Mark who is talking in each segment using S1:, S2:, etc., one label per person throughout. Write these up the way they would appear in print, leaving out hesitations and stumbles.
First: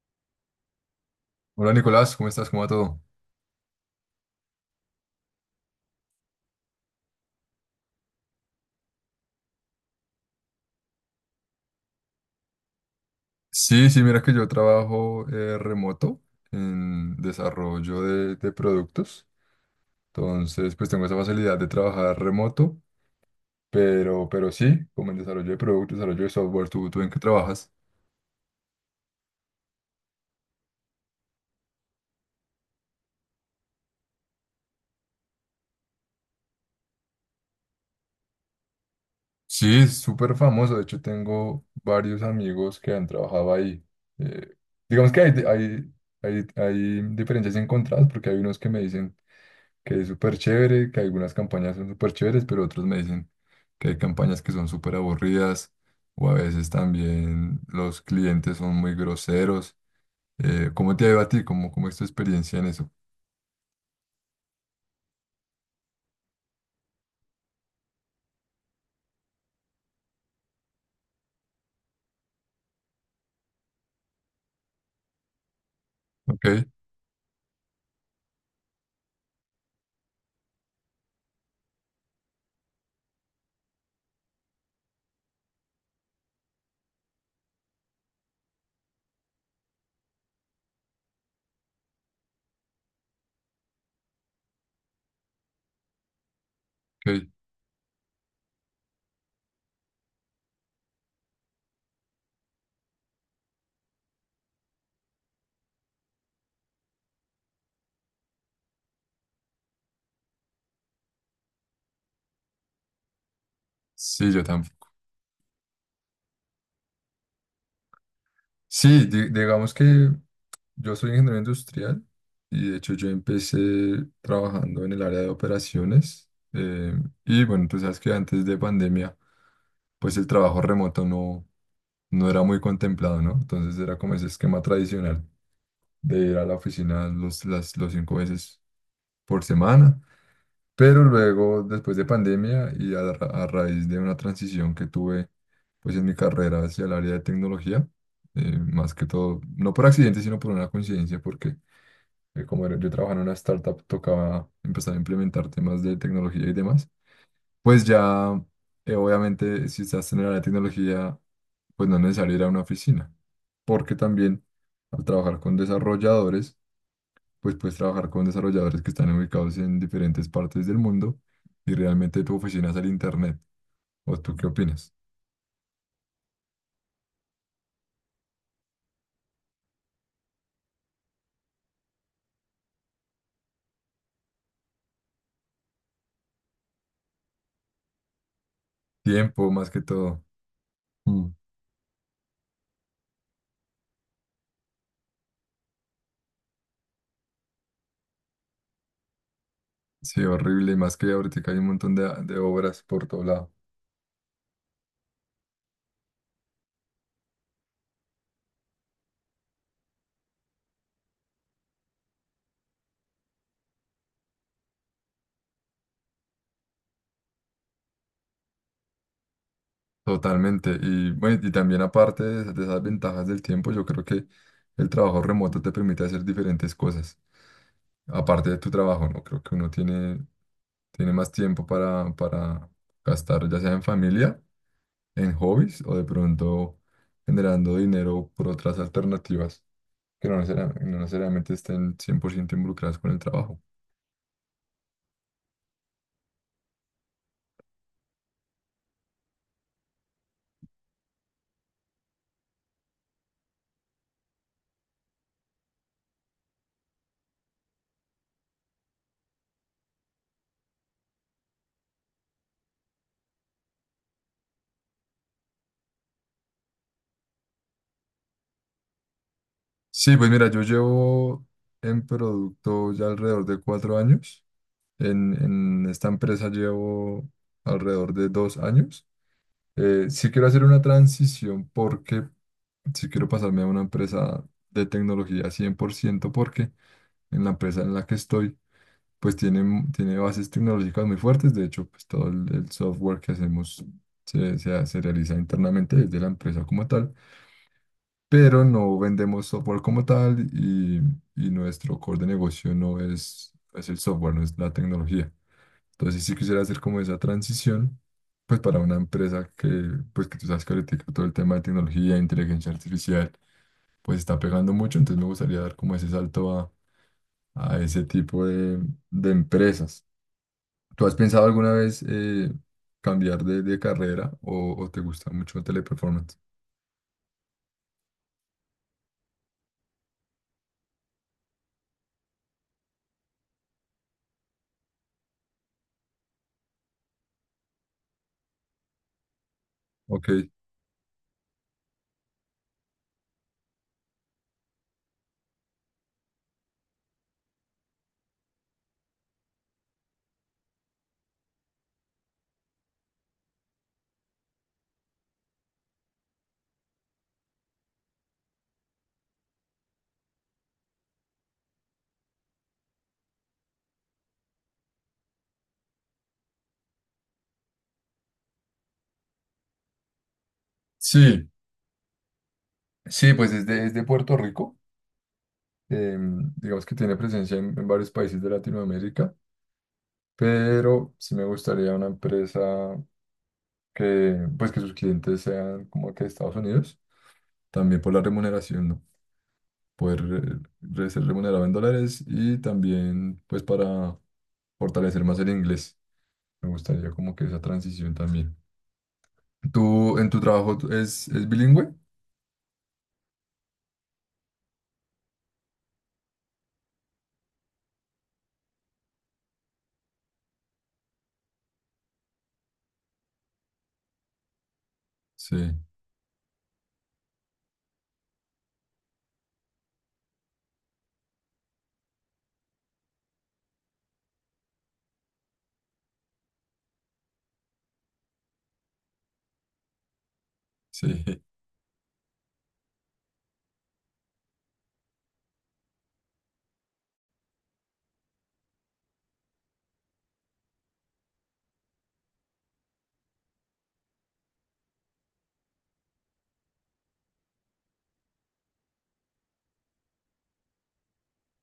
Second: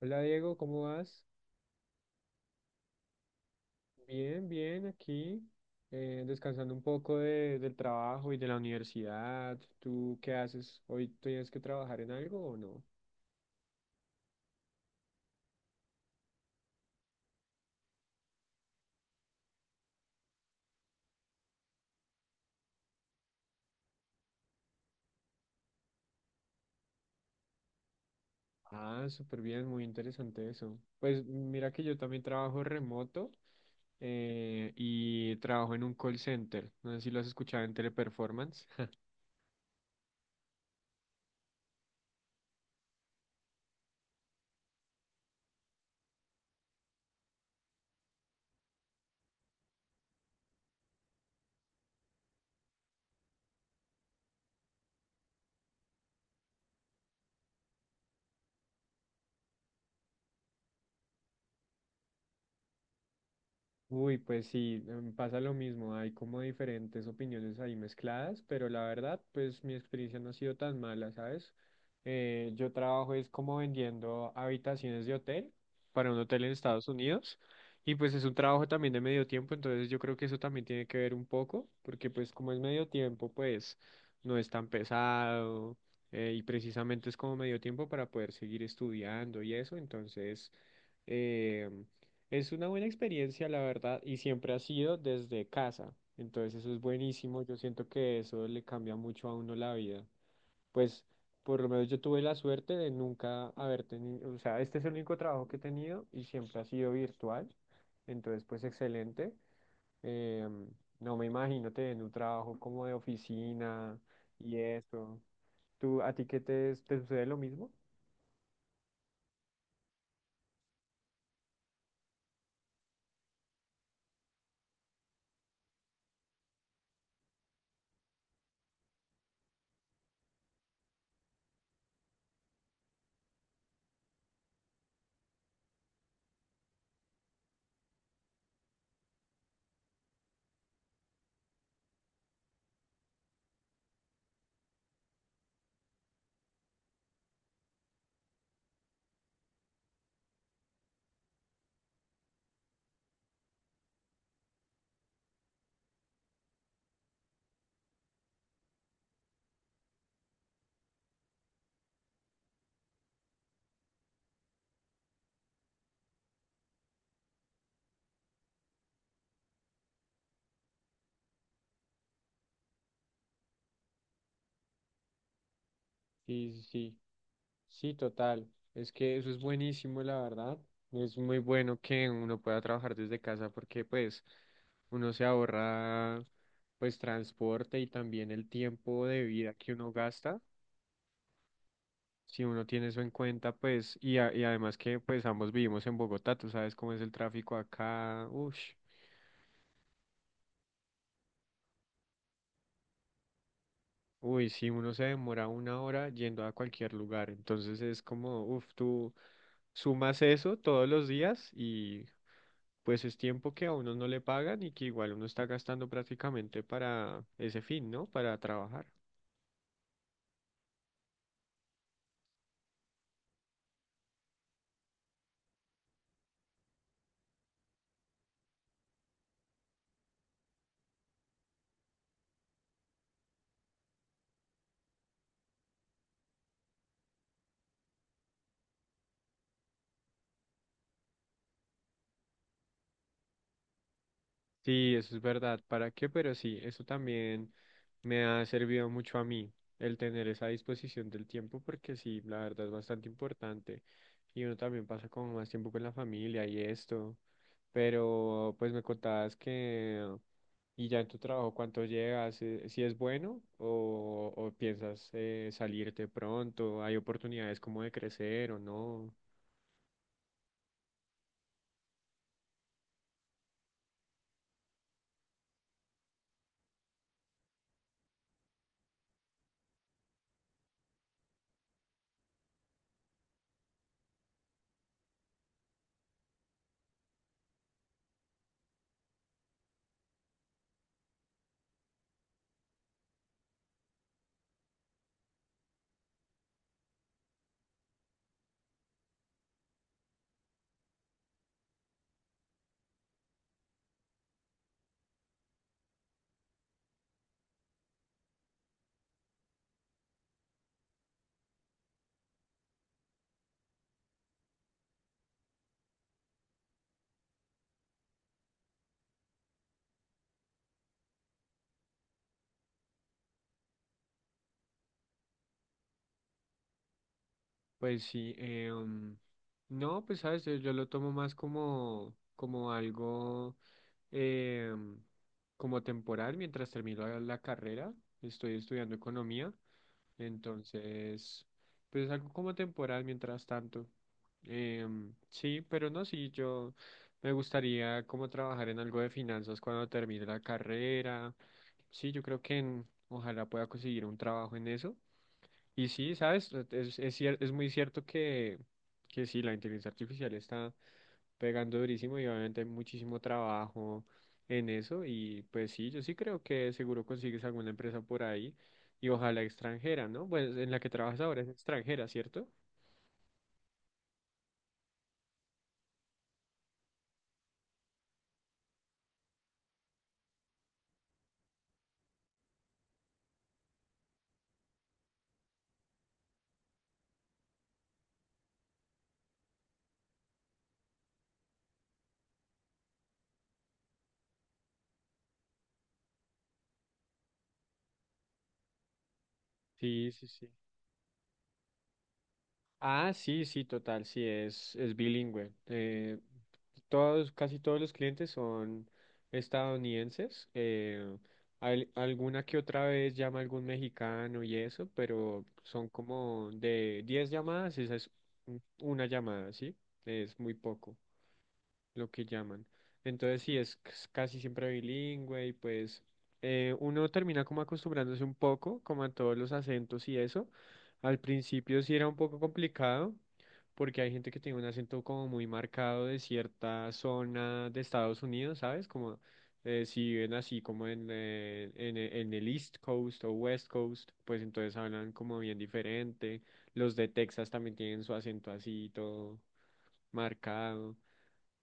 S1: Hola Diego, ¿cómo vas?
S2: Hola Nicolás, ¿cómo estás? ¿Cómo va todo?
S1: Bien, aquí descansando un poco del trabajo y de la universidad. ¿Tú qué haces? ¿Hoy tienes que trabajar en algo o no?
S2: Sí, sí, mira que yo trabajo remoto en desarrollo de productos. Entonces, pues tengo esa facilidad de trabajar remoto, pero sí, como en desarrollo de productos, desarrollo de software, ¿tú en qué trabajas?
S1: Ah, súper bien, muy interesante eso. Pues mira que yo también trabajo remoto y trabajo en un call center. No sé si lo has escuchado en Teleperformance.
S2: Sí, es súper famoso. De hecho, tengo varios amigos que han trabajado ahí. Eh, digamos que hay diferencias encontradas, porque hay unos que me dicen que es súper chévere, que algunas campañas son súper chéveres, pero otros me dicen que hay campañas que son súper aburridas, o a veces también los clientes son muy groseros. ¿Cómo te ha ido a ti? ¿Cómo es tu experiencia en eso?
S1: Uy, pues sí, pasa lo mismo, hay como diferentes opiniones ahí mezcladas, pero la verdad, pues mi experiencia no ha sido tan mala, ¿sabes? Yo trabajo es como vendiendo habitaciones de hotel para un hotel en
S2: Ok,
S1: Estados Unidos y pues es un trabajo también de medio tiempo, entonces yo creo que eso también tiene que ver un poco, porque pues como es medio tiempo, pues no es tan pesado y precisamente es como medio tiempo para poder seguir estudiando y eso, entonces... em, es una buena experiencia, la verdad, y siempre ha sido desde casa. Entonces eso es
S2: ok.
S1: buenísimo. Yo siento que eso le cambia mucho a uno la vida. Pues por lo menos yo tuve la suerte de nunca haber tenido, o sea, este es el único trabajo que he tenido y siempre ha sido virtual. Entonces, pues excelente. Em, no me imagino tener un trabajo como de oficina
S2: Sí, yo
S1: y
S2: tampoco.
S1: eso. ¿A ti qué te sucede lo mismo?
S2: Sí, digamos que yo soy ingeniero industrial, y de hecho yo empecé trabajando en el área de operaciones. Y bueno, tú sabes que antes de pandemia, pues el trabajo remoto no era muy contemplado, ¿no? Entonces era como ese esquema tradicional de ir a la oficina los, las, los cinco veces por semana. Pero luego, después de pandemia y a raíz de una transición que tuve pues en mi carrera hacia el área de tecnología, más que todo, no por accidente, sino por una coincidencia, porque yo trabajaba en una startup, tocaba empezar a implementar temas de tecnología y demás. Pues ya, obviamente, si estás generando la tecnología, pues no es necesario ir a una oficina, porque también al trabajar con desarrolladores, pues puedes trabajar con desarrolladores que están ubicados en diferentes partes del mundo, y realmente tu oficina es el internet. ¿O tú qué opinas?
S1: Sí, sí. sí. Sí, total. Es que eso es buenísimo, la verdad. Es muy bueno que uno pueda trabajar desde casa porque pues uno se ahorra pues transporte y también el tiempo de
S2: Tiempo,
S1: vida
S2: más
S1: que
S2: que
S1: uno
S2: todo.
S1: gasta.
S2: Mm.
S1: Si uno tiene eso en cuenta, pues y además que pues ambos vivimos en Bogotá, tú sabes cómo es el tráfico acá. Uff,
S2: Sí, horrible, y más que ahorita hay un montón de obras por todo lado.
S1: uy, si uno se demora una hora yendo a cualquier lugar, entonces es como, uff, tú sumas eso todos los días pues es tiempo que a uno no le pagan y que igual uno está gastando prácticamente para ese fin, ¿no? Para trabajar.
S2: Totalmente. Y bueno, y también aparte de esas ventajas del tiempo, yo creo que el trabajo remoto te permite hacer diferentes cosas, aparte de tu trabajo, ¿no? Creo que uno tiene más tiempo para gastar, ya sea en familia, en hobbies, o de pronto generando dinero por otras alternativas que no necesariamente estén 100% involucradas con el trabajo.
S1: Sí, eso es verdad. ¿Para qué? Pero sí, eso también me ha servido mucho a mí, el tener esa disposición del tiempo, porque sí, la verdad es bastante importante. Y uno también pasa como más tiempo con la familia y esto. Pero pues me contabas que, y ya en tu trabajo, ¿cuánto llegas? ¿Si es bueno o piensas salirte pronto? ¿Hay oportunidades como de crecer o no?
S2: Sí, pues mira, yo llevo en producto ya alrededor de 4 años. En esta empresa llevo alrededor de 2 años. Sí quiero hacer una transición, porque si quiero pasarme a una empresa de tecnología 100%, porque en la empresa en la que estoy, pues tiene bases tecnológicas muy fuertes. De hecho, pues todo el software que hacemos se realiza internamente desde la empresa como tal, pero no vendemos software como tal, y nuestro core de negocio no es el software, no es la tecnología. Entonces, si quisiera hacer como esa transición, pues para una empresa que, pues que tú sabes que ahorita todo el tema de tecnología, inteligencia artificial, pues está pegando mucho, entonces me gustaría dar como ese salto a ese tipo de empresas. ¿Tú has pensado alguna vez cambiar de carrera o te gusta mucho Teleperformance?
S1: Pues sí, no, pues sabes, yo lo tomo más como, como algo eh, como temporal mientras termino la carrera. Estoy estudiando economía,
S2: Ok,
S1: entonces, pues algo como temporal mientras tanto. Sí, pero no, sí, yo me gustaría como trabajar en algo de finanzas cuando termine la carrera. Sí, yo creo que ojalá pueda conseguir un trabajo en eso. Y sí, ¿sabes? Es muy cierto que sí, la inteligencia artificial está pegando durísimo y obviamente hay muchísimo trabajo en eso. Y pues sí, yo sí creo que seguro consigues alguna empresa por ahí y ojalá extranjera, ¿no? Pues en la que trabajas ahora es
S2: sí,
S1: extranjera, ¿cierto?
S2: sí, pues es de Puerto Rico. Digamos que tiene presencia en varios países de Latinoamérica, pero sí me gustaría una empresa que, pues que sus clientes sean como que de Estados Unidos, también por la remuneración, ¿no? Poder ser remunerado en dólares, y también pues para fortalecer más el inglés. Me gustaría como que esa transición también.
S1: Sí,
S2: ¿Tú
S1: sí,
S2: en tu
S1: sí.
S2: trabajo es bilingüe?
S1: Ah, sí, sí, total, sí, es bilingüe. Todos, casi todos los clientes son estadounidenses. Alguna que otra vez llama algún mexicano y eso, pero
S2: Sí,
S1: son como de 10 llamadas, esa es una llamada, ¿sí? Es muy poco lo que llaman. Entonces sí, es casi siempre bilingüe y pues uno termina como acostumbrándose un poco, como a todos los acentos y eso. Al
S2: sí,
S1: principio sí era un poco complicado porque hay gente que tiene un acento como muy marcado de cierta zona de Estados Unidos, ¿sabes? Como si viven así como en el East Coast o West Coast, pues entonces hablan como bien diferente. Los de Texas también tienen su acento así todo marcado.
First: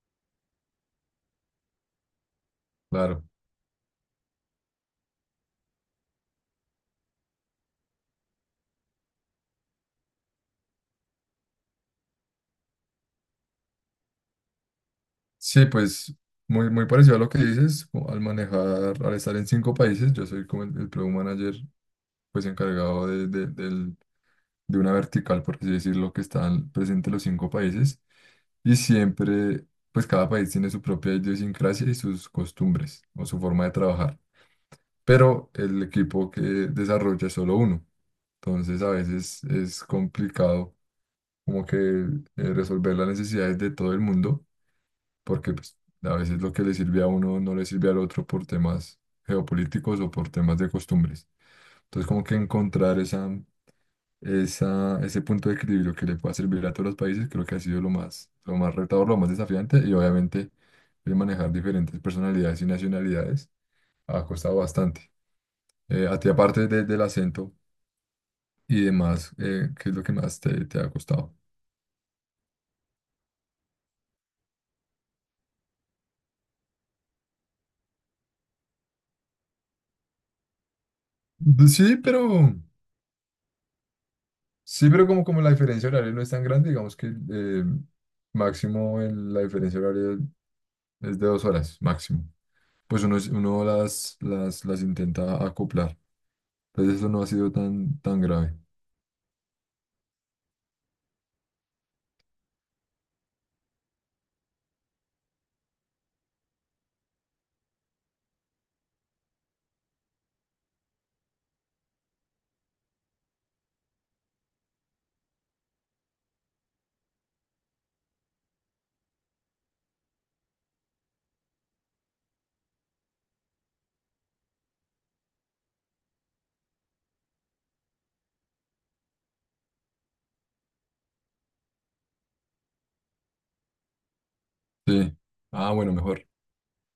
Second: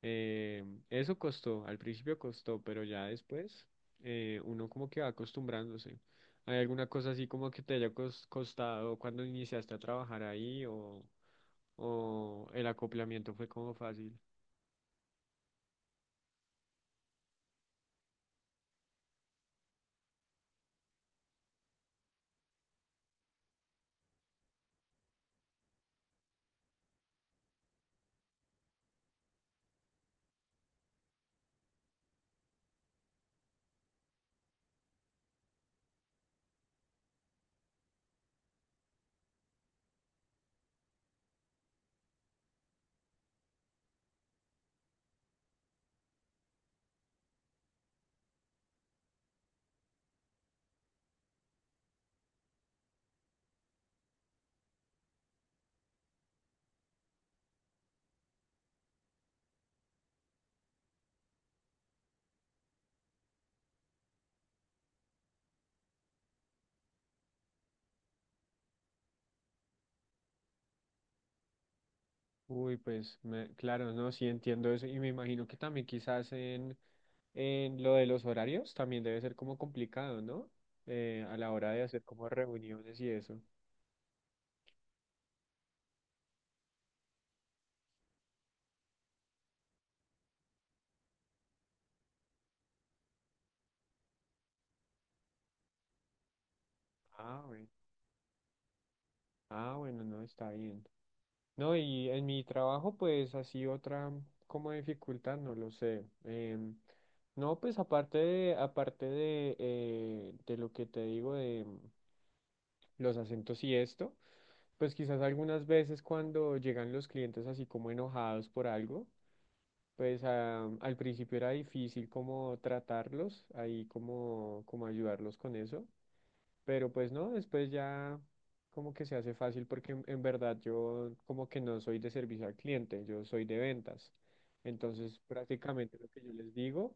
S1: Eh, eso costó, al principio costó, pero ya
S2: claro.
S1: después uno como que va acostumbrándose. ¿Hay alguna cosa así como que te haya costado cuando iniciaste a trabajar ahí o el acoplamiento fue como fácil?
S2: Sí, pues muy, muy parecido a lo que dices, o al manejar, al estar en cinco países, yo soy como el Product Manager, pues encargado de una vertical, por así decirlo, que están presentes los cinco países. Y siempre, pues cada país tiene su propia idiosincrasia y sus costumbres, o su forma de trabajar. Pero el equipo que desarrolla es solo uno. Entonces a veces es complicado como que resolver las necesidades de todo el mundo, porque pues a veces lo que le sirve a uno no le sirve al otro, por temas geopolíticos o por temas de costumbres. Entonces como que encontrar ese punto de equilibrio que le pueda servir a todos los países, creo que ha sido lo más, retador, lo más desafiante, y obviamente el manejar diferentes personalidades y nacionalidades ha costado bastante. A ti, aparte del acento y demás, ¿qué es lo que más te ha costado?
S1: Uy, pues claro, no, sí entiendo eso y me imagino que también quizás en lo de los horarios también debe ser como complicado, ¿no? A la
S2: De-
S1: hora de
S2: Sí,
S1: hacer como
S2: pero,
S1: reuniones y eso.
S2: sí, pero como la diferencia horaria no es tan grande, digamos que máximo la diferencia horaria es de 2 horas, máximo. Pues uno las intenta acoplar. Entonces eso no ha
S1: Ah,
S2: sido
S1: bueno.
S2: tan, tan grave.
S1: Ah, bueno, no, está bien. No, y en mi trabajo, pues así otra como dificultad, no lo sé. No, pues aparte de lo que te digo de los acentos y esto, pues quizás algunas veces cuando llegan los clientes así como enojados por algo, pues ah, al principio era difícil como tratarlos, ahí como, como ayudarlos con eso. Pero pues no, después ya como que se hace fácil porque en verdad yo como que no soy de servicio al cliente, yo soy de ventas.
S2: Sí.
S1: Entonces
S2: Ah, bueno,
S1: prácticamente lo que
S2: mejor.
S1: yo les digo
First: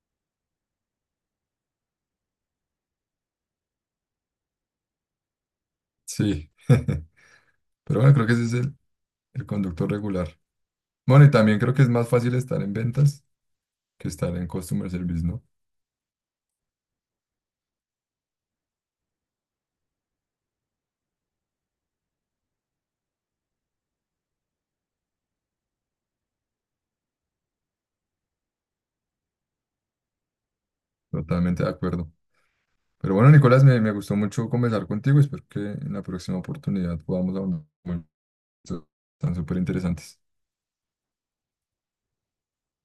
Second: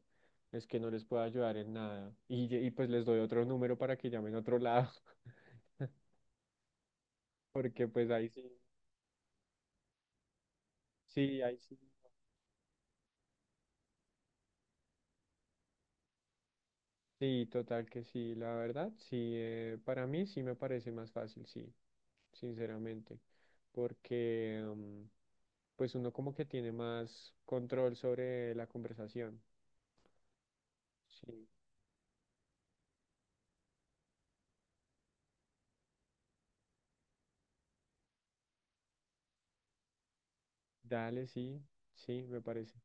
S1: es que no les puedo ayudar en nada. Y pues les doy otro número para que llamen a otro lado.
S2: Sí.
S1: Porque
S2: Pero
S1: pues
S2: bueno, creo que ese es el conductor regular. Bueno, y
S1: ahí
S2: también creo
S1: sí.
S2: que es más fácil estar en ventas que estar en customer service, ¿no?
S1: Sí, total que sí, la verdad, sí, para mí sí me parece más fácil, sí, sinceramente. Porque pues uno como que tiene más control sobre la conversación. Sí.
S2: Totalmente de acuerdo. Pero bueno, Nicolás, me gustó mucho conversar contigo. Espero que en la próxima oportunidad podamos hablar de temas tan súper interesantes.
S1: Dale, sí, sí, me parece.